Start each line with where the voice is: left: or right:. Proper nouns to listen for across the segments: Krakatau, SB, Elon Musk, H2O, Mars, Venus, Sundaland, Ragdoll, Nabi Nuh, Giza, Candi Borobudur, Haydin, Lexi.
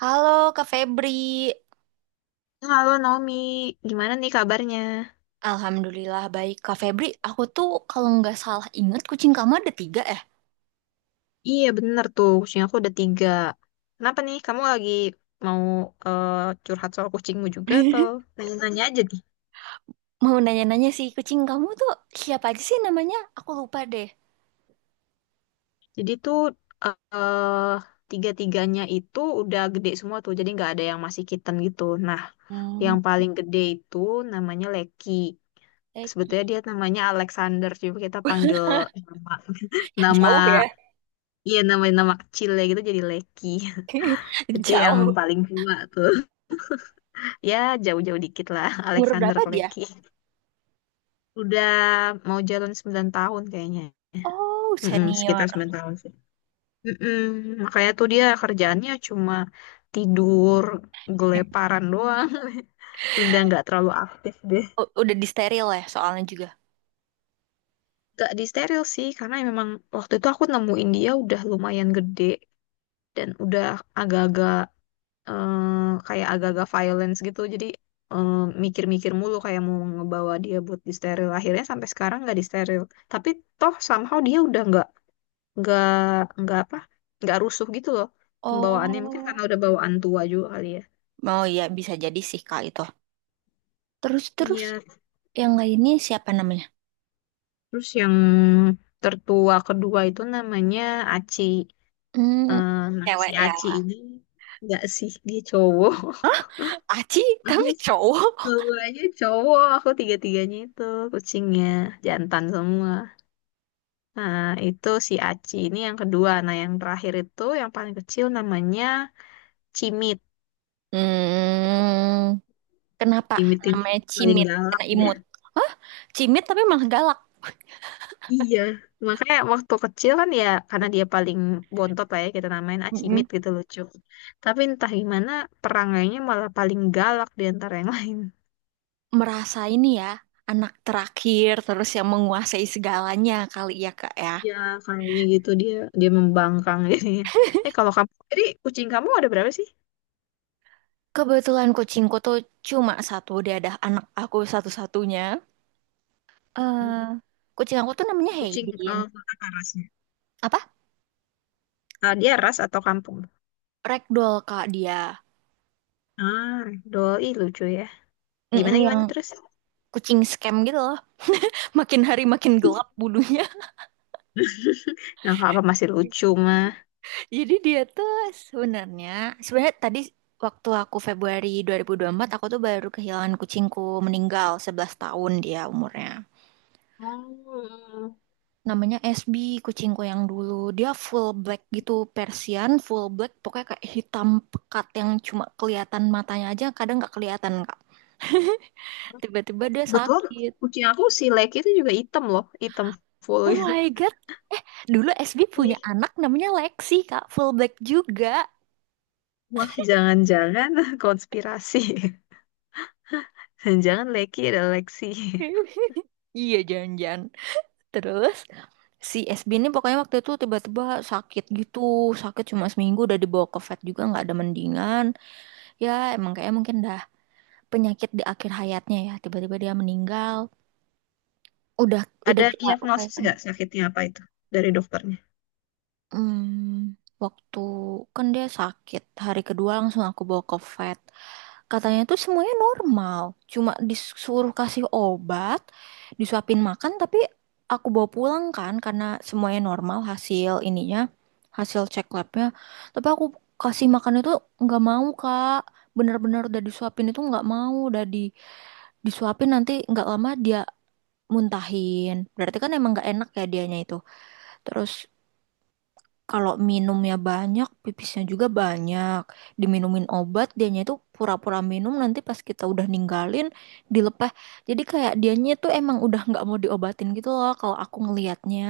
right: Halo, Kak Febri.
left: Halo Naomi, gimana nih kabarnya?
right: Alhamdulillah baik, Kak Febri. Aku tuh kalau nggak salah ingat kucing kamu ada tiga, eh.
left: Iya bener tuh, kucing aku udah tiga. Kenapa nih, kamu lagi mau eh, curhat soal kucingmu juga atau nanya-nanya aja nih?
right: Mau nanya-nanya sih, kucing kamu tuh siapa aja sih namanya? Aku lupa deh.
left: Jadi tuh eh tiga-tiganya itu udah gede semua tuh, jadi nggak ada yang masih kitten gitu. Nah,
right: Hmm,
left: yang paling gede itu namanya Leki. Sebetulnya
right: Eki.
left: dia namanya Alexander, cuma kita panggil nama, nama,
right: Jauh ya.
left: iya, nama nama kecil ya gitu jadi Leki. Itu yang
right: Jauh.
left: paling tua tuh. Ya, jauh-jauh dikit lah.
right: Umur
left: Alexander
right: berapa dia?
left: Kleki. Udah mau jalan 9 tahun kayaknya.
right: Oh,
left: Mm-mm, sekitar
right: senior.
left: 9 tahun sih. Mm-mm. Makanya tuh dia kerjaannya cuma tidur, geleparan doang. Udah nggak terlalu aktif deh.
right: Udah disteril ya soalnya juga.
left: Gak disteril sih, karena memang waktu itu aku nemuin dia udah lumayan gede. Dan udah agak-agak eh, kayak agak-agak violence gitu jadi eh, mikir-mikir mulu kayak mau ngebawa dia buat disteril akhirnya sampai sekarang nggak disteril tapi toh somehow dia udah nggak nggak apa nggak rusuh gitu loh pembawaannya mungkin karena
right: Oh.
left: udah bawaan tua juga kali ya.
right: Oh, iya bisa jadi sih, Kak, itu. Terus-terus,
left: Iya,
right: yang lainnya siapa namanya?
left: terus yang tertua kedua itu namanya Aci.
right: Hmm,
left: Nah si
right: cewek ya.
left: Aci ini nggak sih dia cowok.
right: Aci
left: Aku
right: tapi cowok.
left: semuanya cowok, aku tiga-tiganya itu kucingnya jantan semua. Nah, itu si Aci ini yang kedua. Nah, yang terakhir itu yang paling kecil namanya Cimit.
right: Hmm, kenapa
left: Cimit ini
right: namanya
left: paling
right: cimit?
left: galak
right: Karena
left: deh.
right: imut. Hah? Cimit tapi malah galak.
left: Iya, makanya waktu kecil kan ya karena dia paling bontot lah ya kita namain Acimit
right: Mm-mm.
left: gitu lucu. Tapi entah gimana perangainya malah paling galak di antara yang lain.
right: Merasa ini ya, anak terakhir terus yang menguasai segalanya kali ya, Kak ya.
left: Ya, kayaknya gitu dia dia membangkang jadinya. Kalau kamu jadi kucing kamu ada berapa sih?
right: Kebetulan kucingku tuh cuma satu, dia ada anak aku satu-satunya.
left: Hmm.
right: eh kucing aku tuh namanya
left: Kucing
right: Haydin.
left: apa rasnya?
right: Apa?
left: Ah, dia ras atau kampung?
right: Ragdoll, Kak, dia.
left: Ah, doi lucu ya.
right: Mm-mm,
left: Gimana
right: yang
left: gimana terus?
right: kucing scam gitu loh. Makin hari makin gelap bulunya.
left: Yang apa masih lucu mah?
right: Jadi dia tuh sebenarnya sebenarnya tadi waktu aku Februari 2024, aku tuh baru kehilangan kucingku, meninggal 11 tahun dia umurnya.
left: Oh.
right: Namanya SB, kucingku yang dulu. Dia full black gitu, Persian full black, pokoknya kayak hitam pekat yang cuma kelihatan matanya aja, kadang nggak kelihatan, Kak. Tiba-tiba dia
left: Betul,
right: sakit.
left: kucing aku si Leki itu juga hitam loh, hitam full
right: Oh
left: gitu.
right: my God. Eh, dulu SB
left: Iya.
right: punya anak namanya Lexi, Kak, full black juga.
left: Wah, jangan-jangan konspirasi. Jangan-jangan Leki ada Lexi.
right: Iya, jangan-jangan. Terus si SB ini pokoknya waktu itu tiba-tiba sakit gitu, sakit cuma seminggu udah dibawa ke vet juga nggak ada mendingan. Ya emang kayak mungkin dah penyakit di akhir hayatnya ya, tiba-tiba dia meninggal. Udah udah
left: Ada
right: kita
left: diagnosis
right: upayakan.
left: nggak sakitnya apa itu dari dokternya?
right: Hmm, waktu kan dia sakit hari kedua langsung aku bawa ke vet. Katanya tuh semuanya normal, cuma disuruh kasih obat, disuapin makan, tapi aku bawa pulang kan karena semuanya normal hasil ininya, hasil cek labnya. Tapi aku kasih makan itu nggak mau, Kak, bener-bener udah disuapin itu nggak mau, udah disuapin nanti nggak lama dia muntahin. Berarti kan emang nggak enak ya dianya itu. Terus kalau minumnya banyak, pipisnya juga banyak. Diminumin obat, dianya itu pura-pura minum, nanti pas kita udah ninggalin, dilepas. Jadi kayak dianya tuh emang udah nggak mau diobatin gitu loh kalau aku ngelihatnya.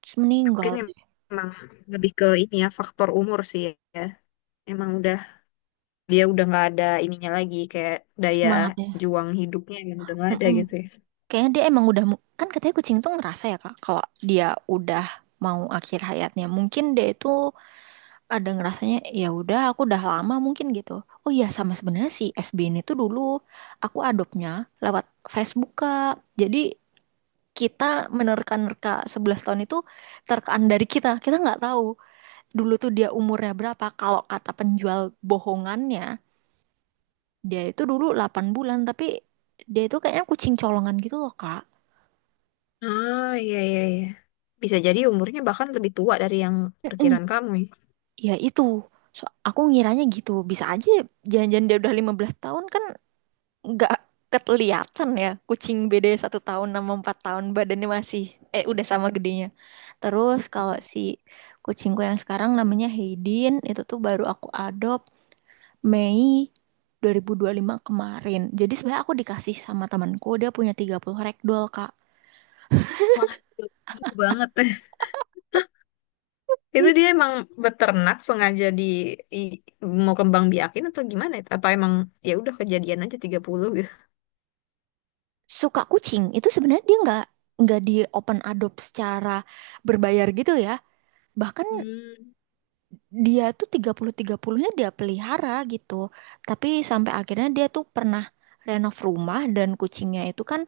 right: Terus meninggal
left: Mungkin
right: deh.
left: emang lebih ke ini ya, faktor umur sih ya. Emang udah, dia udah nggak ada ininya lagi, kayak daya
right: Semangatnya.
left: juang hidupnya yang udah nggak ada
right: Mm-mm.
left: gitu ya.
right: Kayaknya dia emang udah, kan katanya kucing tuh ngerasa ya Kak, kalau dia udah mau akhir hayatnya. Mungkin dia itu ada ngerasanya, ya udah aku udah lama mungkin gitu. Oh, iya, sama sebenarnya si SB ini tuh dulu aku adopnya lewat Facebook, Kak. Jadi kita menerka-nerka 11 tahun itu terkaan dari kita. Kita nggak tahu dulu tuh dia umurnya berapa. Kalau kata penjual bohongannya, dia itu dulu 8 bulan, tapi dia itu kayaknya kucing colongan gitu loh, Kak.
left: Ah, iya, iya, iya. Bisa jadi umurnya bahkan lebih tua dari yang
right: Mm-mm.
left: perkiraan kamu ya.
right: Ya itu. So, aku ngiranya gitu. Bisa aja jangan-jangan dia udah 15 tahun kan, nggak kelihatan ya, kucing beda 1 tahun sama 4 tahun badannya masih udah sama gedenya. Terus kalau si kucingku yang sekarang namanya Haydin, itu tuh baru aku adopt Mei 2025 kemarin, jadi sebenarnya aku dikasih sama temanku, dia punya 30 ragdoll, Kak.
left: Wah, jauh banget.
right: Jadi,
left: Itu dia emang beternak sengaja i- mau kembang biakin atau gimana? Apa emang ya udah kejadian aja 30 gitu.
right: suka kucing itu sebenarnya dia nggak di open adopt secara berbayar gitu ya, bahkan
left: Hmm.
right: dia tuh 30-30-nya dia pelihara gitu. Tapi sampai akhirnya dia tuh pernah renov rumah, dan kucingnya itu kan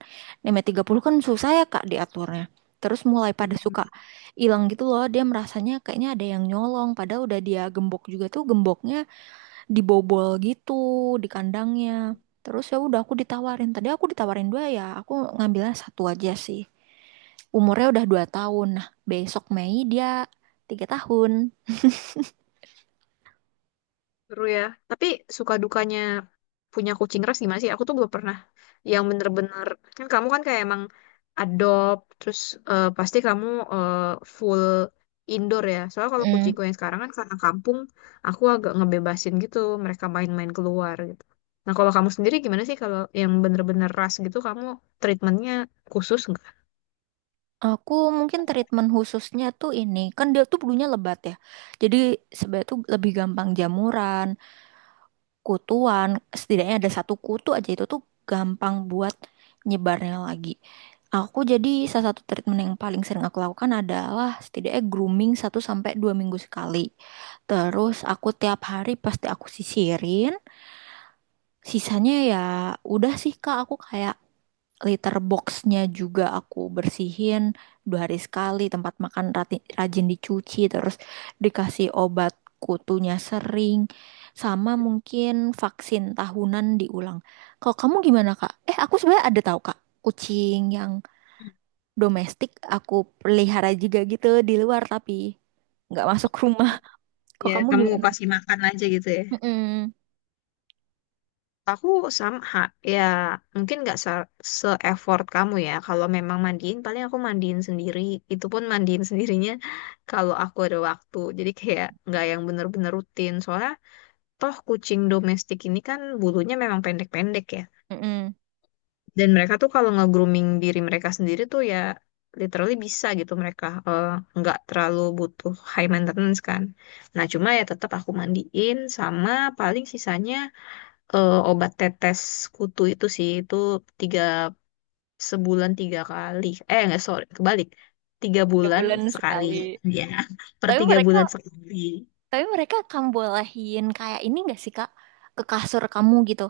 right: nenek 30 kan susah ya Kak diaturnya. Terus mulai pada suka hilang gitu loh, dia merasanya kayaknya ada yang nyolong, padahal udah dia gembok juga, tuh gemboknya dibobol gitu di kandangnya. Terus ya udah aku ditawarin. Tadi aku ditawarin dua ya, aku ngambilnya satu aja sih. Umurnya udah 2 tahun. Nah, besok Mei dia 3 tahun.
left: Seru ya. Tapi suka dukanya punya kucing ras gimana sih? Aku tuh belum pernah yang bener-bener. Kan kamu kan kayak emang adopt, terus pasti kamu eh, full indoor ya. Soalnya kalau kucingku yang sekarang kan karena kampung, aku agak ngebebasin gitu. Mereka main-main keluar gitu. Nah kalau kamu sendiri gimana sih kalau yang bener-bener ras gitu, kamu treatmentnya khusus nggak?
right: Aku mungkin treatment khususnya tuh ini, kan dia tuh bulunya lebat ya. Jadi sebenarnya tuh lebih gampang jamuran, kutuan, setidaknya ada satu kutu aja itu tuh gampang buat nyebarnya lagi. Aku jadi salah satu treatment yang paling sering aku lakukan adalah setidaknya grooming 1 sampai 2 minggu sekali. Terus aku tiap hari pasti aku sisirin. Sisanya ya udah sih, Kak, aku kayak litter boxnya juga aku bersihin 2 hari sekali. Tempat makan rajin dicuci, terus dikasih obat kutunya sering. Sama mungkin vaksin tahunan diulang. Kalau kamu gimana, Kak? Eh, aku sebenarnya ada tahu, Kak. Kucing yang
left: Hmm.
right: domestik aku pelihara juga gitu di luar tapi nggak masuk rumah. Kok
left: Ya,
right: kamu
left: kamu
right: gimana?
left: kasih makan aja gitu ya.
right: Mm-mm.
left: Aku sama, ya mungkin nggak se-effort kamu ya. Kalau memang mandiin, paling aku mandiin sendiri. Itu pun mandiin sendirinya kalau aku ada waktu. Jadi kayak nggak yang bener-bener rutin. Soalnya toh kucing domestik ini kan bulunya memang pendek-pendek ya.
right: Mm-mm.
left: Dan mereka tuh kalau nge-grooming diri mereka sendiri tuh ya literally bisa gitu mereka nggak terlalu butuh high maintenance kan. Nah cuma ya tetap aku mandiin sama paling sisanya obat tetes kutu itu sih itu tiga sebulan tiga kali eh nggak sorry kebalik tiga
right: Tiga
left: bulan
right: bulan
left: sekali
right: sekali.
left: ya per
right: Tapi
left: tiga
right: mereka
left: bulan sekali
right: Tapi mereka kamu bolehin kayak ini gak sih, Kak? Ke kasur kamu gitu.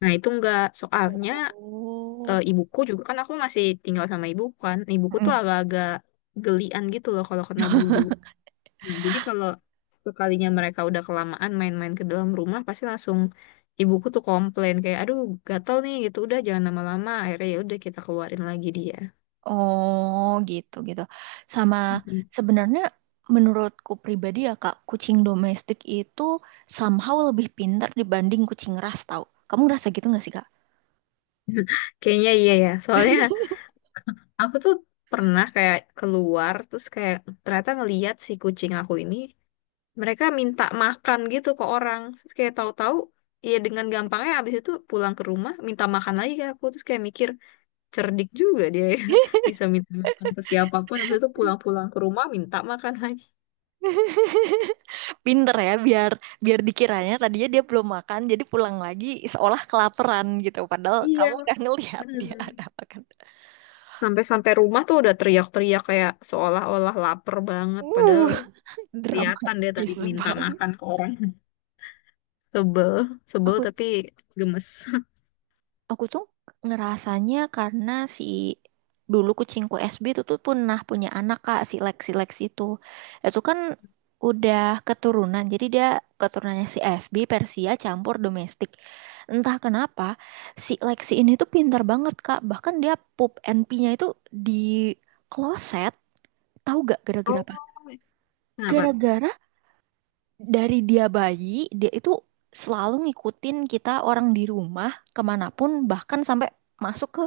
left: nah itu nggak soalnya
right: Oh.
left: ibuku juga kan aku masih tinggal sama ibuku kan ibuku tuh
right: Mm.
left: agak-agak gelian gitu loh kalau kena bulu nah jadi kalau sekalinya mereka udah kelamaan main-main ke dalam rumah pasti langsung ibuku tuh komplain kayak aduh gatel nih gitu udah jangan lama-lama akhirnya ya udah kita keluarin lagi dia.
right: Oh, gitu gitu. Sama sebenarnya menurutku pribadi ya Kak, kucing domestik itu somehow lebih pintar dibanding kucing ras, tau. Kamu ngerasa gitu gak sih, Kak?
left: Kayaknya iya ya. Soalnya aku tuh pernah kayak keluar terus kayak ternyata ngeliat si kucing aku ini mereka minta makan gitu ke orang. Terus kayak tahu-tahu ya dengan gampangnya abis itu pulang ke rumah minta makan lagi ke aku terus kayak mikir cerdik juga dia ya bisa minta makan ke siapapun abis itu pulang-pulang ke rumah minta makan lagi.
right: Pinter ya, biar biar dikiranya tadinya dia belum makan jadi pulang lagi seolah kelaparan gitu. Padahal kamu
left: Iya,
right: udah ngelihat dia
left: bener.
right: ada makan.
left: Sampai-sampai rumah tuh udah teriak-teriak kayak seolah-olah lapar banget
right: Uh,
left: padahal kelihatan dia tadi
right: dramatis
left: minta
right: banget.
left: makan ke orang. Sebel, sebel
right: Aku
left: tapi gemes.
right: aku tuh ngerasanya karena si dulu kucingku SB itu tuh pernah punya anak, Kak, si Lex itu. Itu kan udah keturunan. Jadi dia keturunannya si SB, Persia campur domestik. Entah kenapa si Lexi ini tuh pintar banget, Kak. Bahkan dia pup and pee-nya itu di kloset. Tahu gak
left: Oh,
right: gara-gara apa?
left: kenapa?
right: Gara-gara dari dia bayi, dia itu selalu ngikutin kita orang di rumah kemanapun, bahkan sampai masuk ke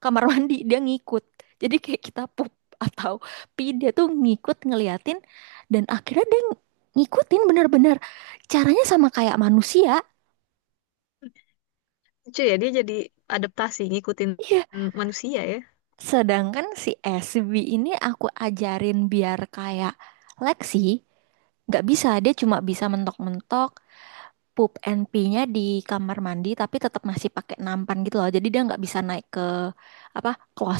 right: kamar mandi dia ngikut, jadi kayak kita pup atau pi dia tuh ngikut ngeliatin, dan akhirnya dia ngikutin, bener-bener caranya sama kayak manusia.
left: Lucu ya, dia jadi adaptasi ngikutin
right: Iya,
left: manusia ya.
right: sedangkan si SB ini aku ajarin biar kayak Lexi nggak bisa, dia cuma bisa mentok-mentok pup and pee-nya di kamar mandi tapi tetap masih pakai nampan gitu loh, jadi dia nggak bisa naik ke apa,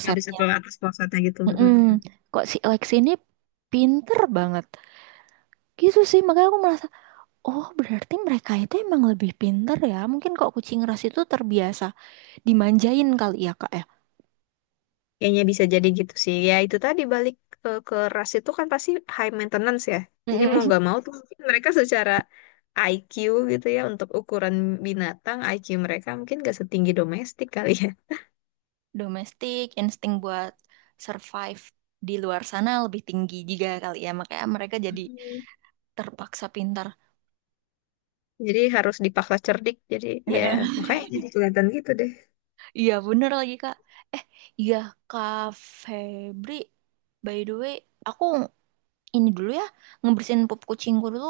left: Nggak bisa keluar atas puasanya gitu.
right: Mm-mm.
left: Mm.
right: Kok si Lexi ini pinter banget gitu sih, makanya aku merasa, oh, berarti mereka itu emang lebih pinter ya. Mungkin kok kucing ras itu terbiasa dimanjain kali ya, Kak ya.
left: Kayaknya bisa jadi gitu sih. Ya itu tadi balik ke ras itu kan pasti high maintenance ya. Jadi mau
right: Mm-mm.
left: nggak mau tuh mungkin mereka secara IQ gitu ya untuk ukuran binatang IQ mereka mungkin nggak setinggi domestik kali ya.
right: Domestik, insting buat survive di luar sana lebih tinggi juga kali ya. Makanya mereka jadi
left: Mhm.
right: terpaksa pintar.
left: Jadi harus dipaksa cerdik. Jadi ya makanya jadi kelihatan gitu deh.
right: Iya, bener lagi, Kak. Eh, iya, Kak Febri. By the way, aku ini dulu ya, ngebersihin pup kucingku dulu.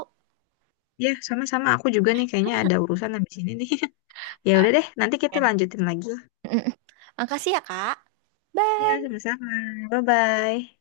left: Ya, sama-sama. Aku juga nih kayaknya ada urusan habis ini nih. Ya
right: Ah,
left: udah deh, nanti kita
right: ya dah.
left: lanjutin lagi.
right: Mm-mm. Makasih ya, Kak. Bye.
left: Ya, sama-sama. Bye-bye.